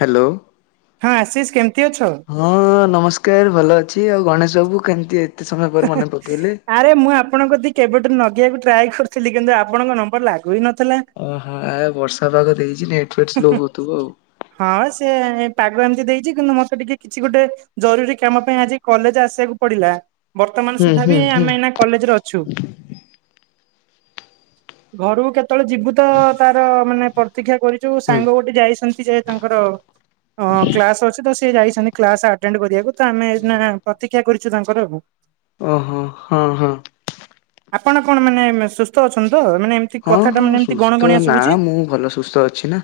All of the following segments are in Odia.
ହ୍ୟାଲୋ। ହଁ ଆଶିଷ କେମିତି ଅଛ? ହଁ ନମସ୍କାର ଭଲ ଅଛି ଆଉ ଗଣେଶ ବାବୁ କେମିତି ଅ ହ ଆରେ ମୁଁ ଆପଣଙ୍କ କତି କେବେଠୁ ନଗେଇବାକୁ ଟ୍ରାଏ କରିୁଥିଲି କିନ୍ତୁ ଆପଣଙ୍କ ନମ୍ବର ଲାଗୁ ହି ନଥିଲା। ଓହୋ ଆ ବର୍ଷା ପାଗ ଦେଇଛି ନେଟ୍ ଫେଟ୍ ସ୍ଲୋ ହଉଥିବ ଆଉ। ହଁ ସେ ପାଗ ଏମିତି ଦେଇଛି କିନ୍ତୁ ମତେ ଟିକେ କିଛି ଗୋଟେ ଜରୁରୀ କାମ ପାଇଁ ଆଜି କଲେଜ ଆସିବାକୁ ପଡ଼ିଲା। ବର୍ତ୍ତମାନ ହୁଁ ସୁଦ୍ଧା ହୁଁ ବି ହୁଁ ଆମେ ଏଇନା କଲେଜ ରେ ଅଛୁ। ଘରକୁ କେତେବେଳେ ଯିବୁ ତ ତାର ମାନେ ପ୍ରତୀକ୍ଷା କରିଛୁ ହୁଁ ସାଙ୍ଗ ଗୋଟେ ଯାଇଛନ୍ତି ଯେ ତାଙ୍କର ଅ କ୍ଲାସ୍ ଅଛି ତ ସିଏ ଯାଇଛନ୍ତି କ୍ଲାସ୍ ଆଟେଣ୍ଡ କରିବାକୁ ତ ଆମେ ଏଇନା ପ୍ରତିୀକ୍ଷା କରିଛୁ ତାଙ୍କର ଆଉ। ଓହୋ ହଁ ହଁ। ଆପଣ କଣ ମାନେ ସୁସ୍ଥ ଅଛନ୍ତି ତ? ମାନେ ହଁ କଥାଟା ହଁ ମାନେ ଏମିତି ଗଣ ସୁସ୍ଥ ଗଣିଆ ନା ଶୁଭୁଛି? ମୁଁ ଭଲ ସୁସ୍ଥ ଅଛି ନା।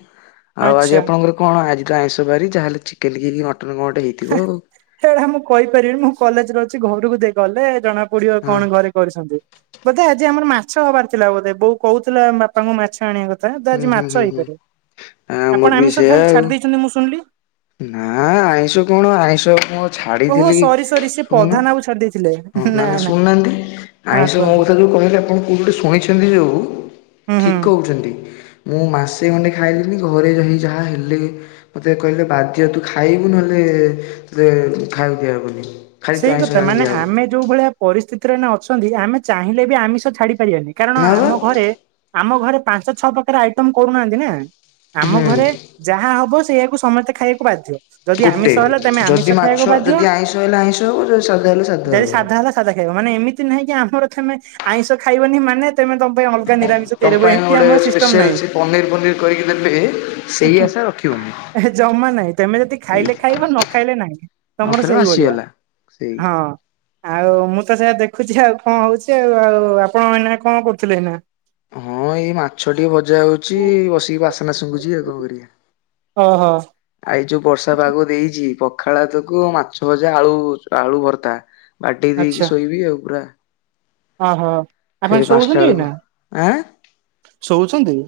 ଆଉ ଆଜି ଆଚ୍ଛା। ଆପଣଙ୍କର କଣ ଆଜି ତ ଆଇଁଷ ବାରି ଯାହେଲେ ଚିକେନ୍ ଟିକେ କି ମଟନ କଣ ଗୋଟେ ହେଇଥିବ ଆଉ। ସେଇଟା ମୁଁ କହିପାରିବିନି ମୁଁ କଲେଜରେ ଅଛି ଘରକୁ ଦେଇ ଗଲେ ଜଣା ପଡ଼ିବ ହଁ କଣ ଘରେ କରିଛନ୍ତି ବୋଧେ ଆଜି ଆମର ମାଛ ହବାର ଥିଲା ବୋଧେ ବୋଉ କହୁଥିଲା ବାପାଙ୍କୁ ମାଛ ଆଣିବା କ ଥା ତ ହୁଁ ଆଜି ହୁଁ ମାଛ ହୁଁ ହୁଁ ହେଇପାରିବ ଆମର ଆପଣ ବି ଆମିଷ ସେଇୟା ଖାଇ ଆଉ। ଛାଡ଼ି ଦେଇଛନ୍ତି ମୁଁ ଶୁଣିଲି। ନା ଆଇଁଷ କଣ ଆଇଁଷ କ ଓହୋ ସରି ସରି ସେ ପ୍ରଧାନ ବାବୁ ଛାଡ଼ି ଦେଇଥିଲେ। ହଁ ନା ନା ଶୁଣୁନାହାନ୍ତି ହଁ ଆଇଁଷ ମୋ କୁହନ୍ତୁ କଥା ଯୋଉ କହିଲି ଆପଣ କୋଉ ଗୋଟେ ଶୁଣିଛନ୍ତି ଜୋଉ ହୁଁ ହୁଁ। ଛନ୍ତି ମୁଁ ମାସେ ଖଣ୍ଡେ ଖାଇଲିିନି ଘରେ ଯଇଁ ଯାହା ହେଲେ। ମତେ କହିଲେ ବାଧ୍ୟ ତୁ ଖାଇବୁ ନହେଲେ ତତେ ଖାଇୟାକୁ ଦିଆହବନି। ଖାଲି ତୁ ସେଇ ଆଇଁଷ କଥା ଆଣିକି ମାନେ ଦିଆହବ ଆମେ ଯୋଉ ଭଳିଆ ପରିସ୍ଥିତିରେ ଏଇନା ଅଛନ୍ତି ଆମେ ଚାହିଁଲେ ବି ଆମିଷ ଛାଡ଼ି ପାରିବାନି କାରଣ ନା ବା ଆମ ଘରେ ଆମ ଘରେ ପାଞ୍ଚ ଛଅ ପ୍ରକାର ର ଆଇଟମ୍ କରୁନାହାନ୍ତି ନା ଆମ ହୁଁ ଘରେ ଯାହା ହବ ସେଇଆକୁ ସମସ୍ତେ ଖାଇବାକୁ ବାଧ୍ୟ ଯଦି ଆମିଷ ହେଲେ ତମେ ଆମିଷ ଖାଇବାକୁ ବାଧ୍ୟ। ନହେଲେ ଆଇଁଷ ମତେ ସାଧା ହେଲେ ଯଦି ସାଧା ସାଧା ଖାଇବ ମାନେ ଏମିତି ନାହିଁ କି ଆମର ତମେ ଆଇଁଷ ଖାଇବନି ମାନେ ତମେ ତମ ପାଇଁ ଅଲ ତମ ପାଇଁ ଗୋଟେ ସ୍ପେସିଆଲ୍ ପନିର ପନିର କରିକି ଦେବେ ସେଇ ଆସା ରଖିବୁନି। ଏ ଜମା ନାହିଁ ତେମେ ଯଦି ଖାଇଲେ ଖାଇବ ନ ଖାଇଲେ ନାହିଁ ନ ତମର ଖାଇଲେ ସେଇଭଳିଆ। ଆସିଗଲା ସେଇ ହଁ। ଆଉ ମୁଁ ତ ସେଇୟା ଦେଖୁଛି ଆଉ କଣ ହଉଛି ଆଉ ଆଉ ଆପଣ ଏଇନା କଣ କରୁଥିଲେ ଏଇନା? ହଁ ଏଇ ମାଛ ଟିକେ ଭଜା ହଉଛି ବସିକି ବାସ୍ନା ଶୁଙ୍ଘୁଛି ଆଉ କଣ କରିଆ। ଓ ହୋ। ଆ ଏ ଯୋଉ ବର୍ଷା ପାଗ ଦେଇଛି ପଖାଳ ଭାତକୁ ମାଛ ଭଜା ଆଳୁ ଆଳୁ ଭର୍ତା। ବଡ୍ଦେଇ ଆଚ୍ଛା ଦେଇକି ସୋଇବି ଆଉ ପୁରା। ଓହୋ ଆପଣ ଫେରେ ପାଞ୍ଚଟା ଶୋଉଛନ୍ତି ବେଳକୁ ଏଇନା ଶୋଉଛନ୍ତି?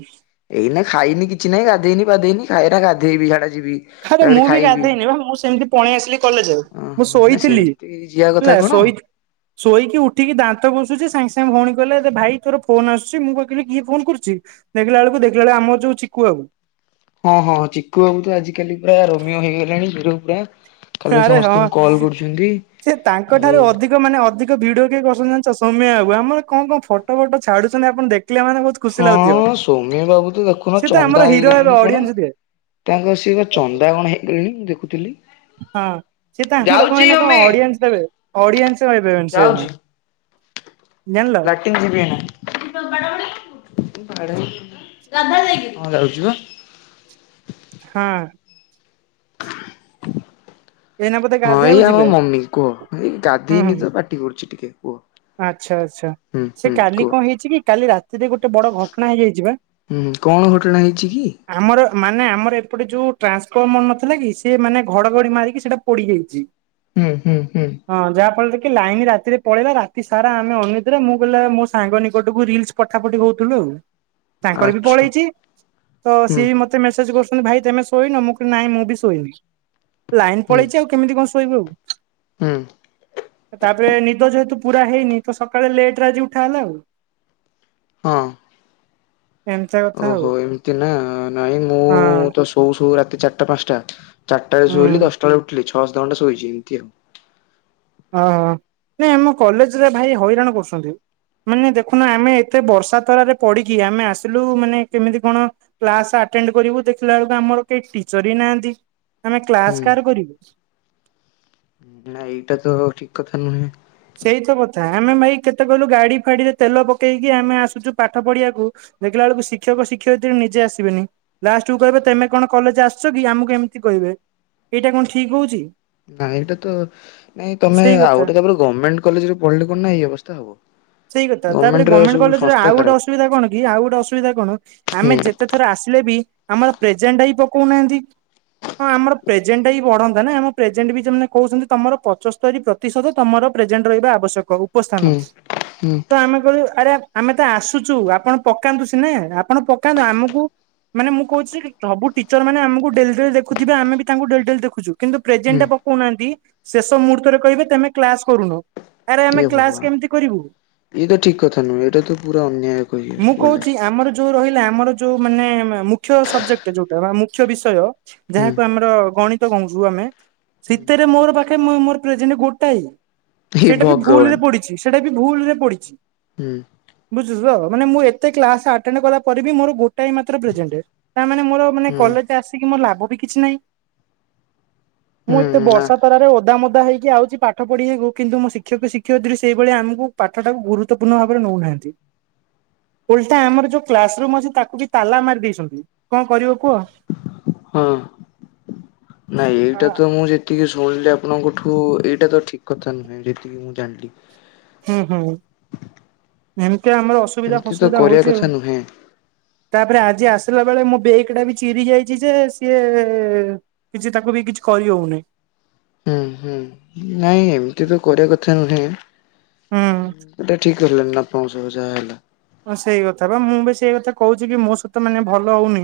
ଏଇ ନା ଖାଇନି କିଛି ନାଇଁ ଗାଧେଇନି ପାଧେଇନି ଖାଏରା ଗାଧେଇବି ଝାଡ଼ା ଯିବି। ଆରେ ତାପରେ ମୁଁ ବି ଖାଇବି। ଗାଧେଇନି ବା ମୁଁ ସେମିତି ପଣେଇ ଆସିଲି କଲେଜେ ମୁଁ ଶୋଇଥିଲି। ଯିିବା କଥା ହେଲା କଣ? ଶୋଇ ଶୋଇକି ଉଠିକି ଦାନ୍ତ ଘଷୁଛି ସାଙ୍ଗେ ସାଙ୍ଗେ ଭଉଣୀ କହିଲା ଏ ଭାଇ ତୋର ଫୋନ ଆସୁଛି ମୁଁ ପା କହିଲି କିଏ ଫୋନ କରୁଛି? ଦେଖିଲା ବେଳକୁ ଦେଖୀଲା ବେଳୁ ଆମ ଯୋଉ ଚିକୁ ବାବୁ। ହଁ ହଁ ଚିକୁୁ ବାବୁ ତ ଆଜିିକାଲି ପୁରା ରୋମୀଓ ହେଇଗଲାଣି ହିରୋ ପୁରା। କାଲି ଆରେ ହଁ ସମସ୍ତଙ୍କୁ କଲ୍ କରୁଛନ୍ତି ସେ ଆଉ ତାଙ୍କଠାରୁ ଅଧି କ ମାନେ ଅଧିକ ଭିଡ଼ିଓ କିଏ କରୁଛନ୍ତି ଜାଣିଛ ସୌମ୍ୟ ବାବୁ ଆମର କଣ କଣ ଫଟ ଫଟ ଛାଡ଼ୁଛନ୍ତି ଆପଣ ଦେଖିଲେ ମାନ ବହୁତ୍ ହଁ ସୌମ୍ୟ ବାବୁ ତ ଦେଖୁନ ସେ ତ ଆମର ଚନ୍ଦା ହିରୋ ହେବେ ହେଇଗଲିଣି କଣ? ଅଡିଏନ୍ସ ଦେବେ ତାଙ୍କର ସେ କ ଚନ୍ଦା କଣ ହେଇଗଲେଣି ଦେଖୁଥିଲି। ହଁ ସିଏ ତ ଆମର କଣ ଯାଉଛି ଏଇନା ଅମି କଣ ଅଡ଼ିଏନ୍ସ ଦେବେ। ଅଡ଼ିଏନ୍ସ ହେଇପାରିବନି ସିଏ ଏଇନା ଯାଉଛି ଜାଣିଲ। [unintelligible] ହଁ। ଏଇନା ବୋଧେ ହଁ ଗାଧେଇବାକୁ ଏଇ ଆମ ଯିବେ ମମି କୁହ ଏଇ ହୁଁ ଗାଧେଇନି ହୁଁ ତ ପାଟି କରୁଛି ଟିକେ କୁହ। ଆଚ୍ଛା ଆଚ୍ଛା ହୁଁ ସେ ହୁଁ କାଲି କୁହ କଣ ହେଇଛି କି କାଲି ରାତିରେ ଗୋଟେ ବଡ ଘଟଣା ହେଇଯାଇଛି ବା। ହୁଁ କଣ ଘଟଣା ହେଇଛି କି? ଆମର ମାନେ ଆମର ଏପଟେ ଯୋଉ ଟ୍ରାନ୍ସଫର୍ମର ନଥିଲା କି ସେ ମାନେ ଘଡ଼ଘଡ଼ି ମାରିକି ସେଟା ପୋଡ଼ିଯାଇଛି। ହୁଁ ହୁଁ। ହୁଁ ହଁ ଯାହା ଫଳରେ କି ଲାଇନ୍ ରାତିରେ ପଳେଇଲା ରା ରାତି ସାର ଆମେ ଅନିିତ୍ରା ମୁଁ କହିଲା ମୋ ସାଙ୍ଗ ନିକଟକୁ ରିଲସ ପଠା ପଠି ହଉଥିଲୁ ଆଉ। ତାଙ୍କର ବି ଆଚ୍ଛା ପଳେଇଛି ତ ହୁଁ ସିଏ ବି ମ ତେ ମେସେଜ କରୁଛନ୍ତି ଭାଇ ତମେ ଶୋଇନ ମୁଁ କହିଲି ନାଇଁ ମୁଁ ବି ଶୋଇନି ଲାଇନ ହୁଁ ପଳେଇଛି କେମିତି କଣ ଶୋଇବୁ ଆଉ। ହୁଁ। ତାପରେ ନିିଦ ଯେହେତୁ ପୁରା ହେଇନି ତ ସକାଳେ ଲେଟ୍ ରେ ଆଜି ଉଠା ହେଲା ଆଉ। ହଁ। ଏମିତିଆ କଥା ଆଉ ଓହୋ ଏମିତି ନା ନାଇଁ ମୁଁ ହଁ ତ ଶୋଉ ଶୋଉ ରାତି ଚାରଟା ପାଞ୍ଚଟା। ଚାରଟାରେ ଶୋଇଲି ହୁଁ। ଦଶଟାରେ ଉଠିଲି ଛଅ ସାତ ଘଣ୍ଟା ଶୋଇଛି ଏମତି ଆଉ। ଅହ ନାଇଁ ଆମ କଲେଜରେ ଭାଇ ହଇରାଣ କରୁଛନ୍ତି। ମାନେ ଦେଖୁନ ଆମେ ଏତେ ବର୍ଷା ତରାରେ ପଡିକି ଆମେ ଆସିଲୁ ମାନେ କେମିତି କଣ କ୍ଲାସ ଆଟେଣ୍ଡ କରିବୁ ଦେଖିଲା ବେଳକୁ ଆମର କେହି ଟିଚର ହିଁ ନାହାନ୍ତି ଆମେ କ୍ଲାସ ହୁଁ। କାହାର କରିବୁ। ନାଁ ଏଇଟା ତ ଠିକ କଥା ନୁହେଁ। ସେଇ ତ କଥା ଆମେ ଭାଇ କେତେ କହିଲୁ ଗାଡି ଫାଡିରେ ତେଲ ପକେଇକି ଆମେ ଆସୁଛୁ ପାଠ ପଢିବାକୁ। ଦେଖିଲା ବେଳକୁ ଶିକ୍ଷକ ଶିକ୍ଷୟିତ୍ରୀ ନିଜେ ଆସିବେନି। ଲାଷ୍ଟ କୁ କହିବେ ତେମେ କଣ କଲେଜ ଆସୁଛ କି ଆମକୁ ଏମିତି କହିବେ ଏଇଟା କଣ ଠିକ ହଉଛି। ନାଇଁ ଏଇଟା ତ ନାଇଁ ତମେ ସେଇ ଆଉ କଥା। ଗୋଟେ ତାପରେ ଗମେଣ୍ଟ କଲେଜରେ ପଢିଲେ କଣ ନା ଏଇ ଅବସ୍ଥା ହବ। ସେଇ କଥା ତାପରେ ଗଭର୍ଣ୍ଣମେଣ୍ଟ ର ଗମେଣ୍ଟ ସବୁ କଲେଜ ରେ ସଂସ୍ଥା ଆଉ ଗୋଟେ ଖରାପ। ଅସୁବିଧା କଣ କି ଆଉ ଗୋଟେ ଅସୁବିଧା କଣ ହୁଁ ଆମେ ଯେତେ ଥର ଆସିଲେ ବି ଆମର ପ୍ରେଜେଣ୍ଟଟା ବି ପକଉନାହାନ୍ତି। ହଁ ଆମର ପ୍ରେଜେଣ୍ଟ ଟା ବି ବଢନ୍ତା ନା ଆମ ପ୍ରେଜେଣ୍ଟ ବି ଯୋଉମାନେ କହୁଛନ୍ତି ତମର ପଞ୍ଚସ୍ତରୀ ପ୍ର ତିଶତ ତମର ପ୍ରେଜେଣ୍ଟ ରହିବା ଆବଶ୍ୟକ ହୁଁ ଉପସ୍ଥାନ। ହୁଁ। ତ ଆମେ କହିଲୁ ଆରେ ଆମେ ତ ଆସୁଛୁ ଆପଣ ପକାନ୍ତୁ ସିନା ଆପଣ ପକାନ୍ତୁ ଆମୁକୁ ମାନେ ମୁଁ କହୁଛି କି ସବୁ ଟିଚର ମାନେ ଆମୁକୁ ଡେଲ୍ ଡେଲ୍ ଦେଖୁଥିବେ ଆମେ ବି ତାଙ୍କୁ ଡେଲ ଡେଲ ଦେଖୁଛୁ। କିନ୍ତୁ ପ୍ରେଜେଣ୍ଟ ହୁଁ ଟା ପକଉନାହାନ୍ତି ଶେଷ ମୁହୂର୍ତ୍ତରେ କହିବେ ତେମେ କ୍ଲାସ କରୁନ। ଆରେ ଆମେ କ୍ଲାସ କେମିତି କରିବୁ ଇଏଟା ଠିକ୍ କଥା ନୁହେଁ ଏଇଟା ତ ପୁରା ଅନ୍ୟାୟ ମୁଁ କହିଲେ ଗଲେ। କହୁଛି ଆମର ଯୋଉ ରହିଲା ଆମର ଯୋଉ ମାନେ ମୁଖ୍ୟ ସବଜେକ୍ଟ ଯୋଉଟା ବା ମୁଖ୍ୟ ବିଷୟ ହୁଁ ଯାହାକୁ ଆମର ଗଣିତ କହୁଛୁ ଆମେ ସିତେରେ ମୋର ବା ଖେ ମୋ-ମୋର ପ୍ରେଜେଣ୍ଟ ଗୋଟାଏ ହେ ସେଇଟା ବି ଭୁଲ ଭଗବାନ ରେ ପଡିଛି ସେଟା ବି ଭୁଲରେ ପଡିଛି। ହୁଁ। ବୁଝୁଚୁ ତ ମାନେ ମୁଁ ଏତେ କ୍ଲାସ ଆଟେଣ୍ଡ କଲା ପରେ ବି ମୋର ଗୋଟାଏ ମାତ୍ର ପ୍ରେଜେଣ୍ଟ ତା ମାନେ ମୋର ମାନେ ହୁଁ କଲେଜ ଆସିକି ମୋର ଲାଭ ବି କିଛି ନାହିଁ। ମୁଁ ହୁଁ ଏତେ ନା ବର୍ଷା ତରାରେ ଓଦା ମୋଦା ହେଇକି ଆଉଛି ପା ଠ ପଢିବାକୁ କିନ୍ତୁ ମୋ ଶିକ୍ଷକ ଶିକ୍ଷୟିତ୍ରୀ ସେଇଭଳି ଆମୁକୁ ପାଠଟାକୁ ଗୁରୁତ୍ୱପୂର୍ଣ୍ଣ ଭାବରେ ନଉନାହାନ୍ତି। ଓଲଟା ଆମର ଯୋଉ କ୍ଲାସ ରୁମ୍ ଅଛି ତାକୁ ବି ତାଲା ମାରି ଦେଇଛନ୍ତି କଣ କରିବ କୁହ। ହଁ। ନାଇଁ ଆ ଏଇଟା ତ ମୁଁ ଯେ ତିକି ଶୁଣିଲି ଆପଣଙ୍କଠୁ ଏଇଟା ତ ଠିକ କଥା ନୁହେଁ ଯେତିକି ମୁଁ ଜାଣିଲି। ହୁଁ ହୁଁ ଏମିତି ଆମର ଅସୁବିଧା ଏମିତି ତ ଫସୁବିଧା କରିବା ହଉଛି କଥା ଆଉ। ନୁହେଁ ତାପରେ ଆଜି ଆସିଲା ବେଳେ ମୋ ବେଗ ଟା ବି ଚିରିଯାଇଛି ଯେ ସିଏ କିଛି ତାକୁ ବି କିଛି କରିହଉନି। ହୁଁ ହୁଁ ନାଇଁ ଏମିତି ତ କରିବା କଥା ନୁହେଁ ହୁଁ ସେଟା ଠିକ୍ ହେଲାନି ନା ଆପଣଙ୍କ ସହିତ ଯାହା ହେଲା। ହ ସେଇ କଥା ବା ମୁଁ ବି ସେଇ କଥା କହୁଛି କି ମୋ ସହିତ ମାନେ ଭଲ ହଉନି।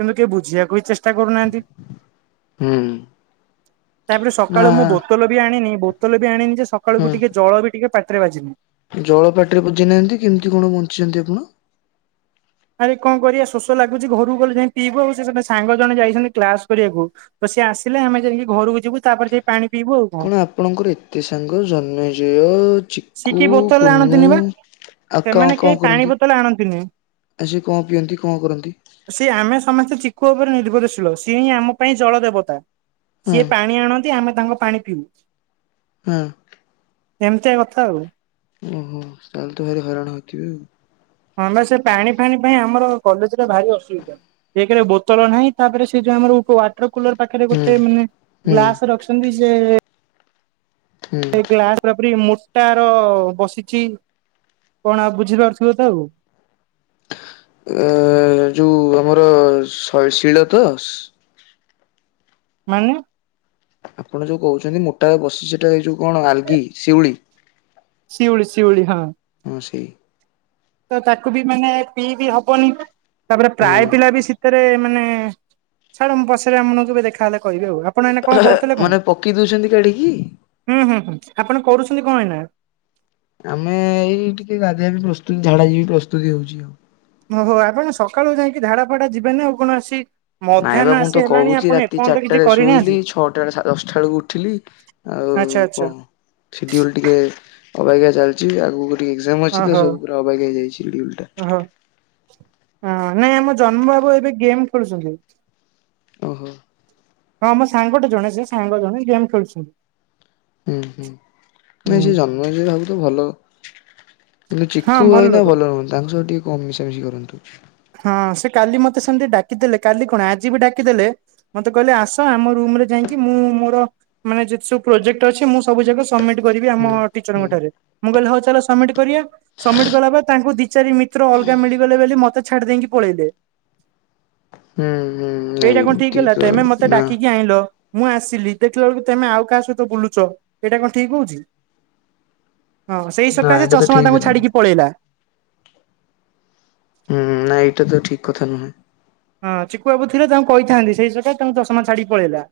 କିନ୍ତୁ କେହି ବୁଝିବାକୁ ହିଁ ଚେଷ୍ଟା କରୁନାହାନ୍ତି। ହୁଁ। ତାପରେ ନା ସକାଳୁ ମୁଁ ବୋତଲ ବି ଆଣିନି ବୋତଲ ବି ଆଣିନି ଯେ ସ ସକାଳୁ ହୁଁ କୁ ଟିକେ ଜଳ ବି ଟିକେ ପାଟିରେ ବାଜିନି। ଜଳ ପାଟିରେ ବଜେଇନାହାନ୍ତି। କେମିତି କଣ ବଞ୍ଚିଛନ୍ତି ଆପଣ। ଆରେ କଣ କରିବା ଶୋଷ ଲାଗୁଛି। ଘରୁକୁ ଗଲେ ଯାଇ ପିଇବୁ ଆଉ ସେ ସାଙ୍ଗ ଜଣେ ଯାଇଛନ୍ତି କ୍ଲାସ କରିବାକୁ ତ ସିଏ ଆସିଲେ ଆମେ ଯାଇକି ଘରକୁ ଯିବୁ। ତାପରେ ଯାଇ ପାଣି ପିଇବୁ ଆଉ କଣ। ଆପଣଙ୍କର ଏତେ ସାଙ୍ଗ ଜନ୍ମେଜୟ ଚି ସିଏ କେହି କୁ- ବୋତଲରେ କୁନୁ ଆଣନ୍ତିନି ବା। ଆଉ ସେମାନେ କଣ କେହି ପାଣି କରନ୍ତି? ବୋତଲ ଆଣନ୍ତିନି। ଆଚ୍ଛା! କଣ ପିଅନ୍ତି କଣ କରନ୍ତି? ସିଏ ଆମେ ସମସ୍ତେ ଚିକୁ ଉପରେ ନିର୍ଭଳଶୀଳ, ସିଏ ହିଁ ଆମ ପାଇଁ ଜଳ ଦେବତା। ହଁ ସିଏ ପାଣି ଆଣନ୍ତି। ଆମେ ତାଙ୍କ ପାଣି ପିଉ। ହୁଁ ଏମିତିଆ କଥା ଆଉ। ଓହୋ! ତାହେଲେ ତ ଭାରି ହଇରାଣ ହେଇଥିବେ ଆଉ ହଁ, ବା ସେ ପାଣି ଫାଣି ପାଇଁ ଆମର କଲେଜରେ ଭାରି ଅସୁବିଧା। ଏକେ ରେ ବୋତଲ ନାହିଁ ତାପରେ ସେ ଯୋଉ ଆମର ଉପ ଉପରକୁଲର ପାଖରେ ହୁଁ ଗୋଟେ ମାନେ ହୁଁ ହୁଁ ଗ୍ଲାସ ରଖିଛନ୍ତି। ଯେ ସେ ଗ୍ଲାସ ପୂରାପୂରି ମୋଟାର ବସିଛି। କଣ ଆଉ ବୁଝିପାରୁଥିବ ତ ଆଉ। ଉଁ ଯୋଉ ଆମର ଶୈଶିଳ ତ ମାନେ। ଆପଣ ଯୋଉ କହୁଛନ୍ତି ମୋଟା ବସିଛି ସେଟା ଏଇ ଯୋଉ କଣ ଆନ୍ଧି ଶିଉଳି ଶିଉଳି -ଶିଉଳି ହଁ। ହଁ ସେଇ ତ ତାକୁ ବି ମାନେ ପିଇ ବିି ହବନି ତାପରେ ହଁ ପ୍ରାୟ ପିଲା ବି ସିଉ ଭିତରେ ମାନେ ଛାଡ଼ ମୁଁ ପଛରେ ଆପଣକୁ କେବେ ଦେଖାହେଲେ କହିବି ଆଉ। ଆପଣ ଏଇନା କଣ କରୁଥିଲେ କଣ? ମାନେ ପକେଇ ଦଉଛନ୍ତି କାଢିକି ହୁଁ -ହୁଁ -ହୁଁ ଆପଣ କରୁଛନ୍ତି କଣ ଏନା? ଆମେ ଏଇ ଟିକେ ଗାଧୁଆବି ପ୍ରସ୍ତୁତି ଝାଡା ଯିବା ବି ପ୍ରସ୍ତୁତି ହଉଛି। ଓହୋ! ଆପଣ ସକାଳୁ ଯାଇକି ଝାଡ଼ା ଫାଡା ଯିବେ ନା ଆଉ କଣ ଆସି ନାଇଁ ମଧ୍ୟାହ୍ନ ବା ମୁଁ ଆସି ତ ହେଲାଣି କହୁଛି ଆପଣ ରାତି ଏପର୍ଯ୍ୟନ୍ତ ଚାରିଟା କିଛି ରେ ଶୋଇଲି କରିନାହାନ୍ତି ଛଅଟା ଦଶଟା ବେଳକୁ ଉଠିଲି। ଆଉ ଆଚ୍ଛା ଆଚ୍ଛା କଣ ସିଡିଏଲ ଟିକେ ଅବାଗ୍ୟ ଚାଲିଛି ଆଗକୁ ଟିକେ ଏକଜାମ ଅଛି ତ ଓହୋ ସବୁ ପୁରା ଅବାଗ୍ୟ ହେଇଯାଇଛି ରୁଲ ଟା ଓହୋ। ହଁ, ନାଇଁ ଆମ ଜନ୍ମ ବାବୁ ଏବେ ଗେମ୍ ଖେଳୁଛନ୍ତି। ଓହୋ! ହଁ ମୋ ସାଙ୍ଗଟେ ଜଣେ ସେ ସାଙ୍ଗ ଜଣେ ଗେମ୍ ଖେଳୁଛନ୍ତି। ହୁଁ -ହୁଁ ନାଇଁ ହୁଁ ସେ ଜନ୍ମ ହେଲେ ଭାବୁ ତ ଭଲ କିନ୍ତୁ ହଁ ଚିକୁୁ ଭଏନା ଲୋକ ଭଲ ରୁହନ୍ତି ତାଙ୍କ ସହ ଟିକେ କମ୍ ମିଶାମିଶି କରନ୍ତୁ। ହଁ ସେ କାଲି ମତେ ସେମିତି ଡାକିଦେଲେ କାଲି କଣ ଆଜି ବି ଡାକିଦେଲେ ମତେ କହିଲେ ଆସ ଆମ ରୁମ ରେ ଯାଇକି ମୁଁ ମୋର ମାନେ ଯେତେ ସବୁ ପ୍ରୋଜେକ୍ଟ ଅଛି। ମୁଁ ସବୁ ଯାକ ସବମିଟ କରିବି ଆମ ହୁଁ। ହୁଁ ଟିଚର ହୁଁ ଠାରେ ମୁଁ କହିଲି ହଉ ଚାଲ ସବମିଟ କରିବା ସବମିଟ କଲା ପରେ ତାଙ୍କୁ ଦି ଚାରି ମିତ୍ର ଅଲଗା ମିଳିଗଲେ ବୋଲି ମତେ ଛାଡି ଦେଇକି ପଳେଇଲେ। ହୁଁ ନାଇଁ ଏଇଟା କଣ ଠିକ ଏମିତି ହେଲା ତ ତେମେ ମତେ ନା ଡାକିକି ଆଣିଲ। ମୁଁ ଆସିଲି ଦେଖିଲା ବେଳକୁ ତେମେ ଆଉ କାହା ସହିତ ବୁଲୁଛ। ଏଇଟା କଣ ଠିକ ହଉଛି? ହଁ, ସେଇ ନା ସକାଶେ ଏଇଟା ତ ଚଷମା ଠିକ ତାଙ୍କୁ ହେଲାନି। ଛାଡିକି ପଳେଇଲା। ହୁଁ ନାଁଇ ଏଟା ତ ଠିକ କଥା ନୁହେଁ। ହଁ ଚିକୁୁ ବାବୁ ଥିଲେ ତାଙ୍କୁ କହିଥାନ୍ତି ସେଇ ସକା ତାଙ୍କୁ ଚଷାମା ଛାଡି ପଳେଇଲା।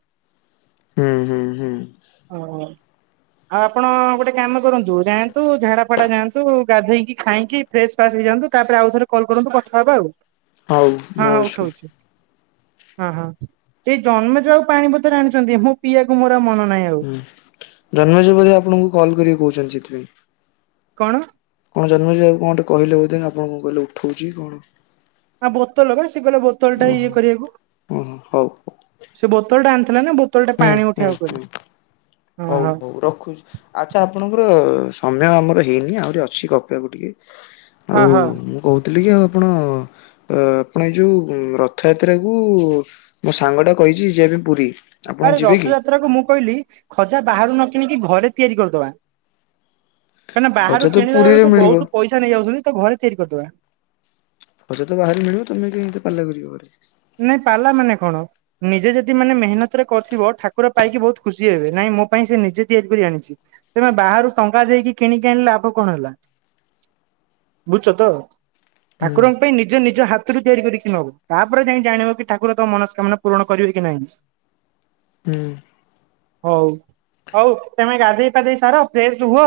ହୁଁ ହୁଁ ହୁଁ। ଓହୋ। ଆଉ ଆପଣ ଗୋଟେ କାମ କରନ୍ତୁ ଯାଆନ୍ତୁ ଝାଡା ଫଡା ଯାଆନ୍ତୁ ଗାଧେଇକି ଖାଇକି। ଫ୍ରେଶ ଫାସ୍ ହେଇଯାଆନ୍ତୁ ତାପରେ ଆଉ ଥରେ କଲ କରନ୍ତୁ କଥା ହବା ଆଉ।। ହଉ ହଁ ନୋ ଇସୁ। ଉଠଉଛି। ହଁ ହଁ ଏଇ ଜନ୍ମ ଯିବାକୁ ପାଣିପତର ଆଣିଛନ୍ତି ମୁଁ ପିଇବାକୁ ମୋର ମନ ନାହିଁ। ଆଉ ହୁଁ ଜନ୍ମଯିବ ବଧେ ଆପଣଙ୍କୁ କଲ୍ କରିକି କହୁଛନ୍ତି ସେଥିପାଇଁ। କଣ? କଣ ଜନ୍ମଜ ଆ କଣ ଗୋଟେ କହିଲ ବଧେ ଆପଣ କିହିଲେ ଉଠଉଛି କଣ? ଆ ବୋତଲ ବା ସେ କହିଲ ବୋତଲଟା ଇଏ ଓହୋ କରିବାକୁ ଓହୋ ହଉ। ସେ ବୋତଲ ଟା ଆଣିଥିଲା ନା। ବତୋଲ୍‌ ଟା ହୁଁ ପାଣି ହୁଁ ଉଠେଇବାକୁ ହୁଁ କହିଲ। ହଉ ହଉ ରଖୁଛି। ଆଚ୍ଛା ଆପଣଙ୍କର ସମୟ ଆମର ହେଇନି ଆହୁରି ଅଛି ଗପିବାକୁ ଟିକେ। ହଁ ହଁ। ଥିଲିକି ଆଉ ଆପଣ ଅ ଆପଣ ଯୋଉ ରଥଯାତ୍ରା କୁ ମୋ ସାଙ୍ଗ ଟା କହିଛି ଯିବା ପାଇଁ ପୁରୀ। ଆପଣ ଆରେ ଯିବେ କି? ରଥଯାତ୍ରା କୁ ମୁଁ କହିଲି ଖଜା ବାହାରୁ ନ କିଣିକି ଘରେ ତିଆରି କରିଦବା? କାହିଁକିନା ଖଜା ବାହାରୁ ତ କିଣିଲା ପୁରୀରେ ବେଳକୁ ମିଳିବ ବହୁତ ପଇସା ନେଇ ଯାଉଛନ୍ତି। ତ ଘରେ ତିଆରି କରିଦେବା? ଗଜା ତ ବାହାରେ ମିଳିବ ତମେ କାଇଁ ଏତେ ପାଲା କରିବ ଘରେ। ନାଇଁ ପାଲା ମାନେ କଣ? ନିଜେ ଯଦି ମାନେ ମେହନତରେ କରିଥିବ ଠାକୁର ପାଇକି ବହୁତ ଖୁସି ହେବେ ନାଇଁ ମୋ ପାଇଁ ସେ ନିଜେ ତିଆରି କରି ଆଣିଛି। ତମେ ବାହାରୁ ଟଙ୍କା ଦେଇକି କିଣିକି ଆଣିଲେ ଲାଭ କଣ ହେଲା? ବୁଝୁଛ ତ? ହୁଁ ଠାକୁରଙ୍କ ପାଇଁ ନିଜ ନିଜ ହାତରୁ ତିଆରି କରିକି ନବୁ ତା ତାପରେ ଯାଇ ଜାଣିବ କି ଠାକୁର ତ ମନସ୍କାମନା ପୂରଣ କରିବେ କି ନାହିଁ। ହୁଁ। ହଉ ହଉ ତେମେ ଗାଧେଇ ପାଧେଇ ସାର ଫ୍ରେଶ ରୁହ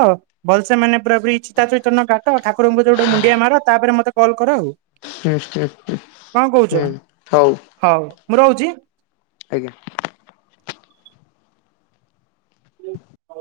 ଭଲସେ ମାନେ ପୂରାପୂରି ଚିତା ଚିତନ କାଟ ଠାକୁରଙ୍କୁ ଗୋଟେ ମୁଣ୍ଡିଆ ମାର ତାପରେ ମତେ କଲ କର ଆଉ। ହୁଁ କଣ କହୁଛ ହଉ। ହଉ ମୁଁ ରହୁଛି। ଆଜ୍ଞା। [inaudible]